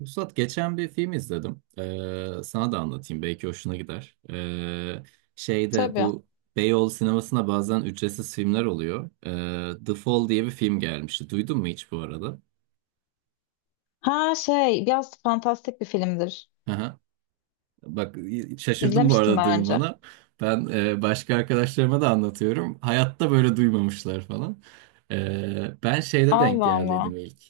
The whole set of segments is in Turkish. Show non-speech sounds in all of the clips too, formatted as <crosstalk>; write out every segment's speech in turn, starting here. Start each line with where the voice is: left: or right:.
right: Vuslat geçen bir film izledim. Sana da anlatayım belki hoşuna gider. Şeyde
left: Tabii.
right: bu Beyoğlu sinemasına bazen ücretsiz filmler oluyor. The Fall diye bir film gelmişti. Duydun mu hiç bu arada?
left: Ha şey biraz fantastik bir filmdir.
right: Bak, şaşırdım bu
left: İzlemiştim
right: arada
left: daha önce.
right: duymana. Ben başka arkadaşlarıma da anlatıyorum. Hayatta böyle duymamışlar falan. Ben şeyde denk
left: Allah Allah.
right: geldiydim ilk.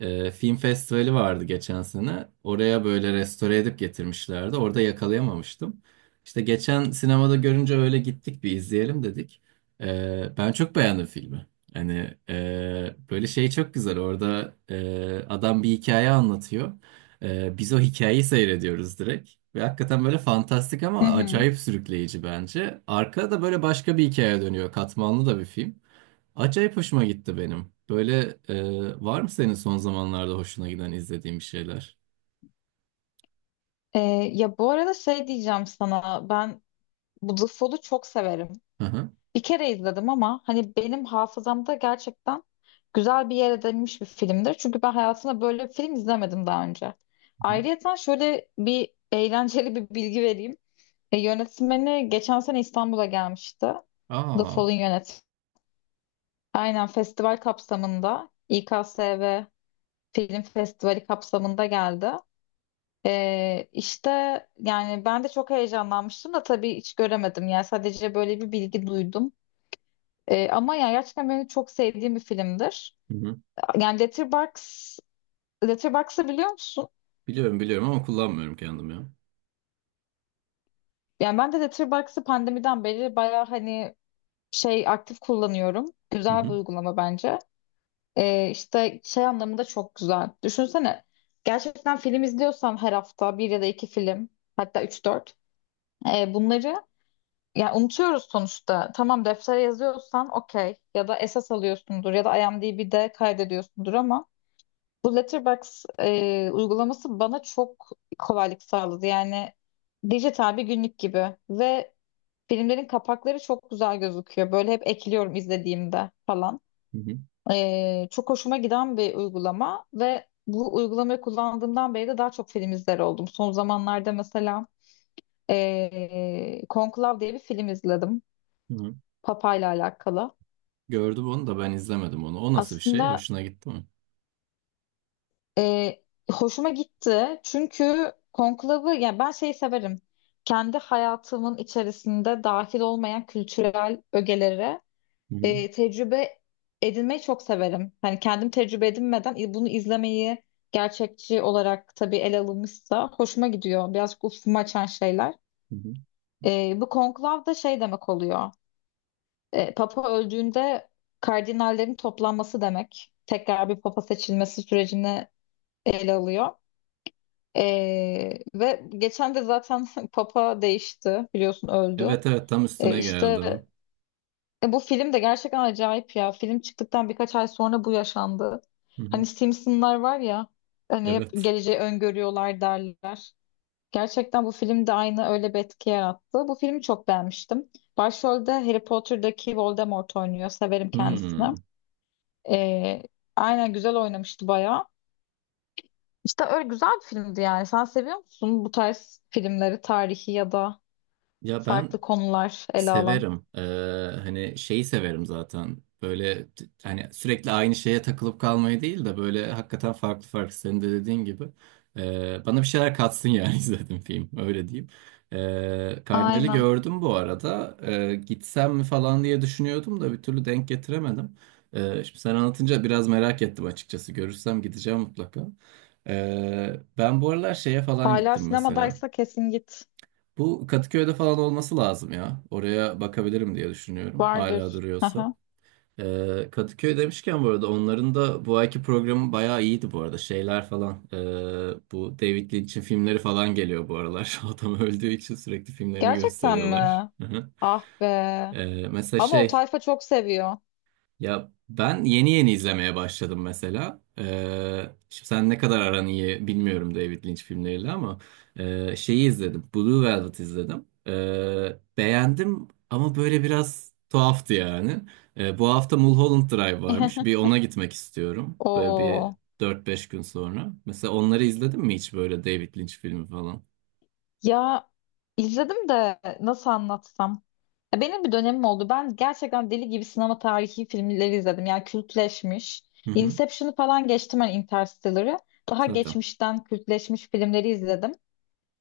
right: Film festivali vardı geçen sene. Oraya böyle restore edip getirmişlerdi. Orada yakalayamamıştım. İşte geçen sinemada görünce öyle gittik, bir izleyelim dedik. Ben çok beğendim filmi. Hani böyle şey çok güzel. Orada adam bir hikaye anlatıyor. Biz o hikayeyi seyrediyoruz direkt. Ve hakikaten böyle fantastik
left: Hı
right: ama
left: hı.
right: acayip sürükleyici bence. Arkada da böyle başka bir hikaye dönüyor. Katmanlı da bir film. Acayip hoşuma gitti benim. Böyle, var mı senin son zamanlarda hoşuna giden izlediğin bir şeyler?
left: Ee, Ya bu arada şey diyeceğim sana ben bu The Fall'u çok severim.
right: Hı hı. Hı
left: Bir kere izledim ama hani benim hafızamda gerçekten güzel bir yer edinmiş bir filmdir. Çünkü ben hayatımda böyle bir film izlemedim daha önce.
right: hı.
left: Ayrıca şöyle bir eğlenceli bir bilgi vereyim. Yönetmeni geçen sene İstanbul'a gelmişti. The
right: Aa.
left: Fall'un yönetmeni. Aynen festival kapsamında İKSV Film Festivali kapsamında geldi. İşte yani ben de çok heyecanlanmıştım da tabii hiç göremedim. Yani sadece böyle bir bilgi duydum. Ama yani gerçekten benim çok sevdiğim bir filmdir.
right: Hı hı.
left: Yani Letterboxd'ı biliyor musun?
right: Biliyorum, biliyorum ama kullanmıyorum kendim ya.
left: Yani ben de Letterboxd'ı pandemiden beri bayağı hani şey aktif kullanıyorum.
right: Hı
left: Güzel bir
right: hı.
left: uygulama bence. İşte şey anlamında çok güzel. Düşünsene gerçekten film izliyorsan her hafta bir ya da iki film hatta üç dört bunları yani unutuyoruz sonuçta. Tamam deftere yazıyorsan okey ya da esas alıyorsundur ya da IMDb'de kaydediyorsundur ama bu Letterboxd uygulaması bana çok kolaylık sağladı. Yani dijital bir günlük gibi ve filmlerin kapakları çok güzel gözüküyor. Böyle hep ekliyorum izlediğimde falan.
right: Hı hı.
left: Çok hoşuma giden bir uygulama ve bu uygulamayı kullandığımdan beri de daha çok film izler oldum. Son zamanlarda mesela Conclave diye bir film izledim.
right: Hı hı.
left: Papa ile alakalı.
right: Gördüm onu, da ben izlemedim onu. O nasıl bir şey?
left: Aslında
right: Hoşuna gitti mi?
left: ee, hoşuma gitti çünkü Conclave'ı yani ben şeyi severim. Kendi hayatımın içerisinde dahil olmayan kültürel ögelere
right: Hı hı.
left: tecrübe edinmeyi çok severim. Hani kendim tecrübe edinmeden bunu izlemeyi gerçekçi olarak tabii ele alınmışsa hoşuma gidiyor. Birazcık ufkumu açan şeyler.
right: Hı hı.
left: E, bu konklav da şey demek oluyor. E, Papa öldüğünde kardinallerin toplanması demek. Tekrar bir papa seçilmesi sürecini ele alıyor. E, Ve geçen de zaten <laughs> papa değişti biliyorsun öldü.
right: Evet, evet, tam
left: E,
right: üstüne
left: işte
right: geldi o.
left: Bu film de gerçekten acayip ya. Film çıktıktan birkaç ay sonra bu yaşandı.
right: Hı hı.
left: Hani Simpsonlar var ya, hani hep
right: Evet.
left: geleceği öngörüyorlar derler. Gerçekten bu film de aynı öyle bir etki yarattı. Bu filmi çok beğenmiştim. Başrolde Harry Potter'daki Voldemort oynuyor. Severim kendisini.
right: Hmm.
left: E, aynen güzel oynamıştı bayağı. İşte öyle güzel bir filmdi yani. Sen seviyor musun bu tarz filmleri, tarihi ya da
right: Ya ben
left: farklı konular ele alan?
right: severim. Hani şeyi severim zaten. Böyle hani sürekli aynı şeye takılıp kalmayı değil de böyle hakikaten farklı farklı, senin de dediğin gibi. Bana bir şeyler katsın yani. <laughs> izledim film, öyle diyeyim. Kardinal'i
left: Aynen.
right: gördüm bu arada. Gitsem mi falan diye düşünüyordum da bir türlü denk getiremedim. Şimdi sen anlatınca biraz merak ettim açıkçası. Görürsem gideceğim mutlaka. Ben bu aralar şeye falan
left: Hala
right: gittim mesela.
left: sinemadaysa kesin git.
right: Bu Kadıköy'de falan olması lazım ya. Oraya bakabilirim diye düşünüyorum. Hala
left: Vardır.
right: duruyorsa.
left: Aha.
right: Kadıköy demişken bu arada onların da bu ayki programı bayağı iyiydi bu arada. Şeyler falan. Bu David Lynch'in filmleri falan geliyor bu aralar. <laughs> Adam öldüğü için sürekli filmlerini
left: Gerçekten
right: gösteriyorlar.
left: mi?
right: Hı hı.
left: Ah be.
right: Mesela
left: Ama o
right: şey
left: tayfa çok seviyor.
right: ya ben yeni yeni izlemeye başladım mesela. Şimdi sen ne kadar aran iyi bilmiyorum David Lynch filmleriyle ama şeyi izledim. Blue Velvet izledim. Beğendim ama böyle biraz tuhaftı yani. Bu hafta Mulholland Drive varmış. Bir
left: <laughs>
right: ona gitmek istiyorum. Böyle bir
left: Oo.
right: dört beş gün sonra. Mesela onları izledin mi hiç, böyle David Lynch filmi falan?
left: Ya izledim de nasıl anlatsam. Ya benim bir dönemim oldu. Ben gerçekten deli gibi sinema tarihi filmleri izledim. Yani kültleşmiş.
right: Hı hı.
left: Inception'ı falan geçtim ben Interstellar'ı. Daha
right: Zaten.
left: geçmişten kültleşmiş filmleri izledim.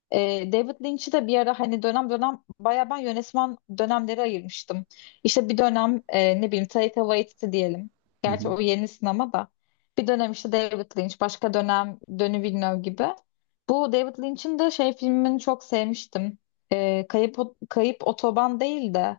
left: David Lynch'i de bir ara hani dönem dönem bayağı ben yönetmen dönemleri ayırmıştım. İşte bir dönem ne bileyim Taika Waititi diyelim.
right: Hı
left: Gerçi
right: hı.
left: o yeni sinema da. Bir dönem işte David Lynch, başka dönem Denis Villeneuve gibi. Bu David Lynch'in de şey filmini çok sevmiştim. E, Kayıp, Kayıp Otoban değil de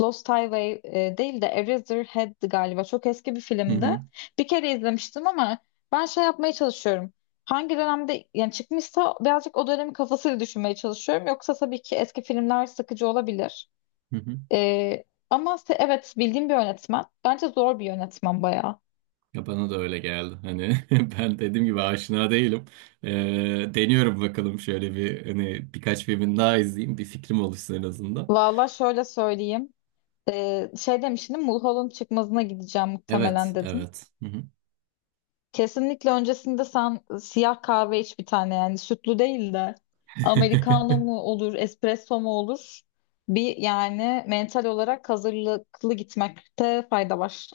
left: Lost Highway değil de Eraserhead'di galiba. Çok eski bir
right: Hı
left: filmdi.
right: hı.
left: Bir kere izlemiştim ama ben şey yapmaya çalışıyorum. Hangi dönemde yani çıkmışsa birazcık o dönemin kafasıyla düşünmeye çalışıyorum. Yoksa tabii ki eski filmler sıkıcı olabilir.
right: Hı hı.
left: E, ama evet bildiğim bir yönetmen. Bence zor bir yönetmen bayağı.
right: Ya bana da öyle geldi. Hani, <laughs> ben dediğim gibi aşina değilim. Ee, Deniyorum bakalım, şöyle bir hani birkaç filmin daha izleyeyim. Bir fikrim oluşsun en azından.
left: Valla şöyle söyleyeyim. Şey demiştim Mulholland çıkmazına gideceğim
right: Evet,
left: muhtemelen dedim.
right: evet. Hı hı.
left: Kesinlikle öncesinde sen siyah kahve iç bir tane yani sütlü değil de americano
right: <laughs>
left: mu olur, espresso mu olur? Bir yani mental olarak hazırlıklı gitmekte fayda var.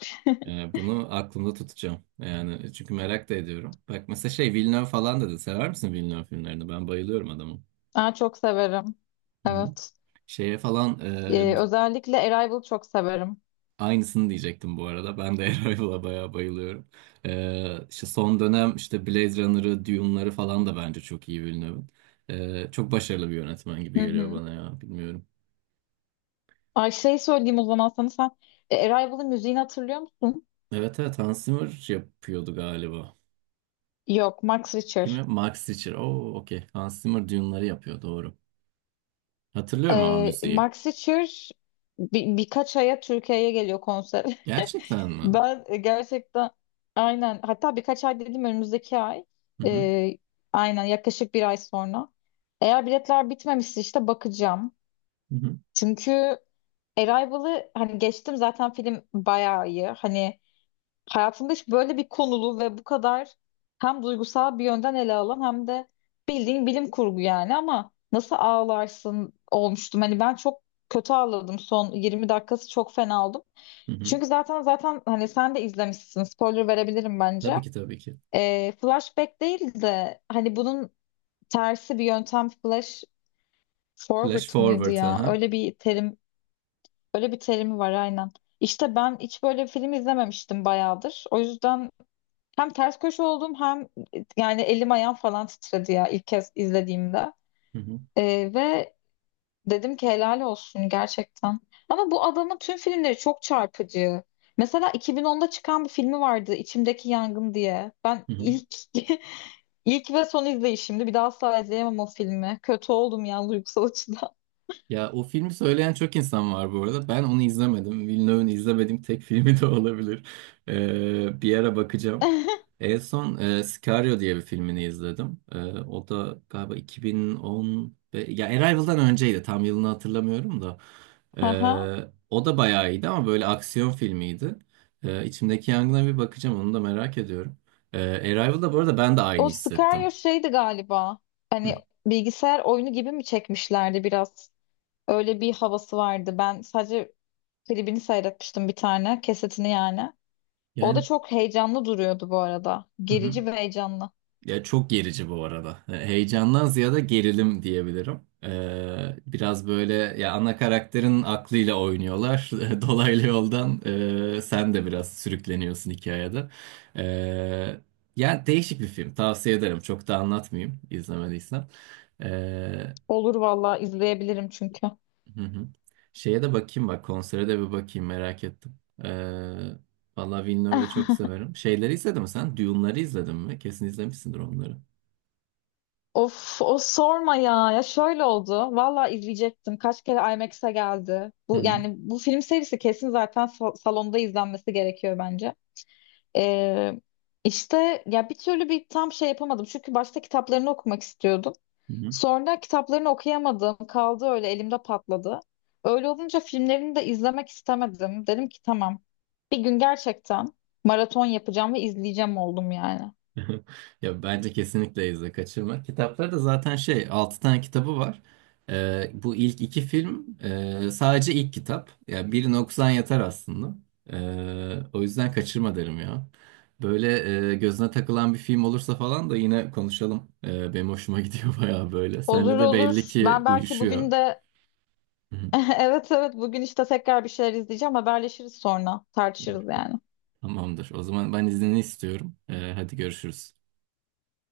right: Yani bunu aklımda tutacağım. Yani çünkü merak da ediyorum. Bak mesela şey Villeneuve falan dedi. Sever misin Villeneuve filmlerini? Ben bayılıyorum adamı.
left: Ben çok severim.
right: Hı hı.
left: Evet.
right: Şeye falan e,
left: Özellikle Arrival çok severim.
right: Aynısını diyecektim bu arada. Ben de <laughs> Arrival'a bayağı bayılıyorum. İşte son dönem işte Blade Runner'ı, Dune'ları falan da bence çok iyi Villeneuve'ın. Çok başarılı bir yönetmen gibi
left: Hı
right: geliyor
left: hı.
right: bana ya. Bilmiyorum.
left: Ay şey söyleyeyim o zaman sana sen Arrival'ın müziğini hatırlıyor musun?
right: Evet, evet, Hans Zimmer yapıyordu galiba.
left: Yok, Max Richter.
right: Kimi? Max Richter. Oo, okey. Hans Zimmer Dune'ları yapıyor, doğru. Hatırlıyorum ama müziği.
left: Max Richter birkaç aya Türkiye'ye geliyor konser.
right: Gerçekten
left: <laughs>
right: mi?
left: Ben gerçekten aynen hatta birkaç ay dedim önümüzdeki ay.
right: Hı hı.
left: Ee, aynen yaklaşık bir ay sonra. Eğer biletler bitmemişse işte bakacağım.
right: Hı hı.
left: Çünkü Arrival'ı hani geçtim zaten film bayağı iyi. Hani hayatımda hiç böyle bir konulu ve bu kadar hem duygusal bir yönden ele alan hem de bildiğin bilim kurgu yani ama nasıl ağlarsın olmuştum. Hani ben çok kötü ağladım son 20 dakikası çok fena oldum.
right: Hı hı.
left: Çünkü zaten hani sen de izlemişsin spoiler verebilirim bence.
right: Tabii ki, tabii ki.
left: Flashback değil de hani bunun tersi bir yöntem flash
right: Flash
left: forward mıydı
right: Forward.
left: ya?
right: Aha.
left: Öyle bir terimi var aynen. İşte ben hiç böyle bir film izlememiştim bayağıdır. O yüzden hem ters köşe oldum hem yani elim ayağım falan titredi ya ilk kez izlediğimde.
right: Hı hı.
left: Ve dedim ki helal olsun gerçekten. Ama bu adamın tüm filmleri çok çarpıcı. Mesela 2010'da çıkan bir filmi vardı İçimdeki Yangın diye. Ben
right: Hı hı.
left: ilk <laughs> ilk ve son izleyişimdi. Bir daha asla izleyemem o filmi. Kötü oldum ya duygusal açıdan.
right: Ya o filmi söyleyen çok insan var bu arada. Ben onu izlemedim. Villeneuve'un izlemediğim tek <laughs> filmi de olabilir. Bir ara bakacağım.
left: <laughs>
right: En son Sicario diye bir filmini izledim. O da galiba 2010... Ya Arrival'dan önceydi. Tam yılını hatırlamıyorum da.
left: Aha.
right: O da bayağı iyiydi ama böyle aksiyon filmiydi. İçimdeki Yangın'a bir bakacağım. Onu da merak ediyorum. Arrival'da bu arada ben de aynı
left: O
right: hissettim.
left: Sicario şeydi galiba. Hani
right: Hı.
left: bilgisayar oyunu gibi mi çekmişlerdi biraz? Öyle bir havası vardı. Ben sadece klibini seyretmiştim bir tane. Kesetini yani. O da
right: Yani...
left: çok heyecanlı duruyordu bu arada.
right: Hı hı.
left: Gerici ve heyecanlı.
right: Ya çok gerici bu arada. Heyecandan ziyade gerilim diyebilirim. Biraz böyle ya, ana karakterin aklıyla oynuyorlar. <laughs> Dolaylı yoldan sen de biraz sürükleniyorsun hikayede. E, Yani değişik bir film. Tavsiye ederim. Çok da anlatmayayım, izlemediysen. E,
left: Olur valla izleyebilirim çünkü.
right: hı hı. Şeye de bakayım bak. Konsere de bir bakayım, merak ettim. E, Valla Villeneuve'ü de çok severim. Şeyleri izledin mi sen? Dune'ları izledin mi? Kesin izlemişsindir onları.
left: Of o sorma ya. Ya şöyle oldu. Valla izleyecektim. Kaç kere IMAX'e geldi.
right: Hı
left: Bu
right: hı.
left: yani bu film serisi kesin zaten salonda izlenmesi gerekiyor bence. Ee, işte ya bir türlü bir tam şey yapamadım. Çünkü başta kitaplarını okumak istiyordum.
right: Hı hı.
left: Sonra kitaplarını okuyamadım. Kaldı öyle elimde patladı. Öyle olunca filmlerini de izlemek istemedim. Dedim ki tamam. Bir gün gerçekten maraton yapacağım ve izleyeceğim oldum yani.
right: <laughs> Ya bence kesinlikle izle, kaçırma. Kitapları da zaten şey, 6 tane kitabı var. Bu ilk iki film sadece ilk kitap. Yani birini okusan yeter aslında. O yüzden kaçırma derim ya. Böyle gözüne takılan bir film olursa falan da yine konuşalım. Benim hoşuma gidiyor <laughs> bayağı böyle.
left: Olur
right: Seninle de belli
left: olur.
right: ki
left: Ben belki
right: uyuşuyor.
left: bugün de
right: <laughs> Hı hı.
left: <laughs> evet evet bugün işte tekrar bir şeyler izleyeceğim. Haberleşiriz sonra. Tartışırız yani.
right: Tamamdır. O zaman ben iznini istiyorum. Hadi görüşürüz.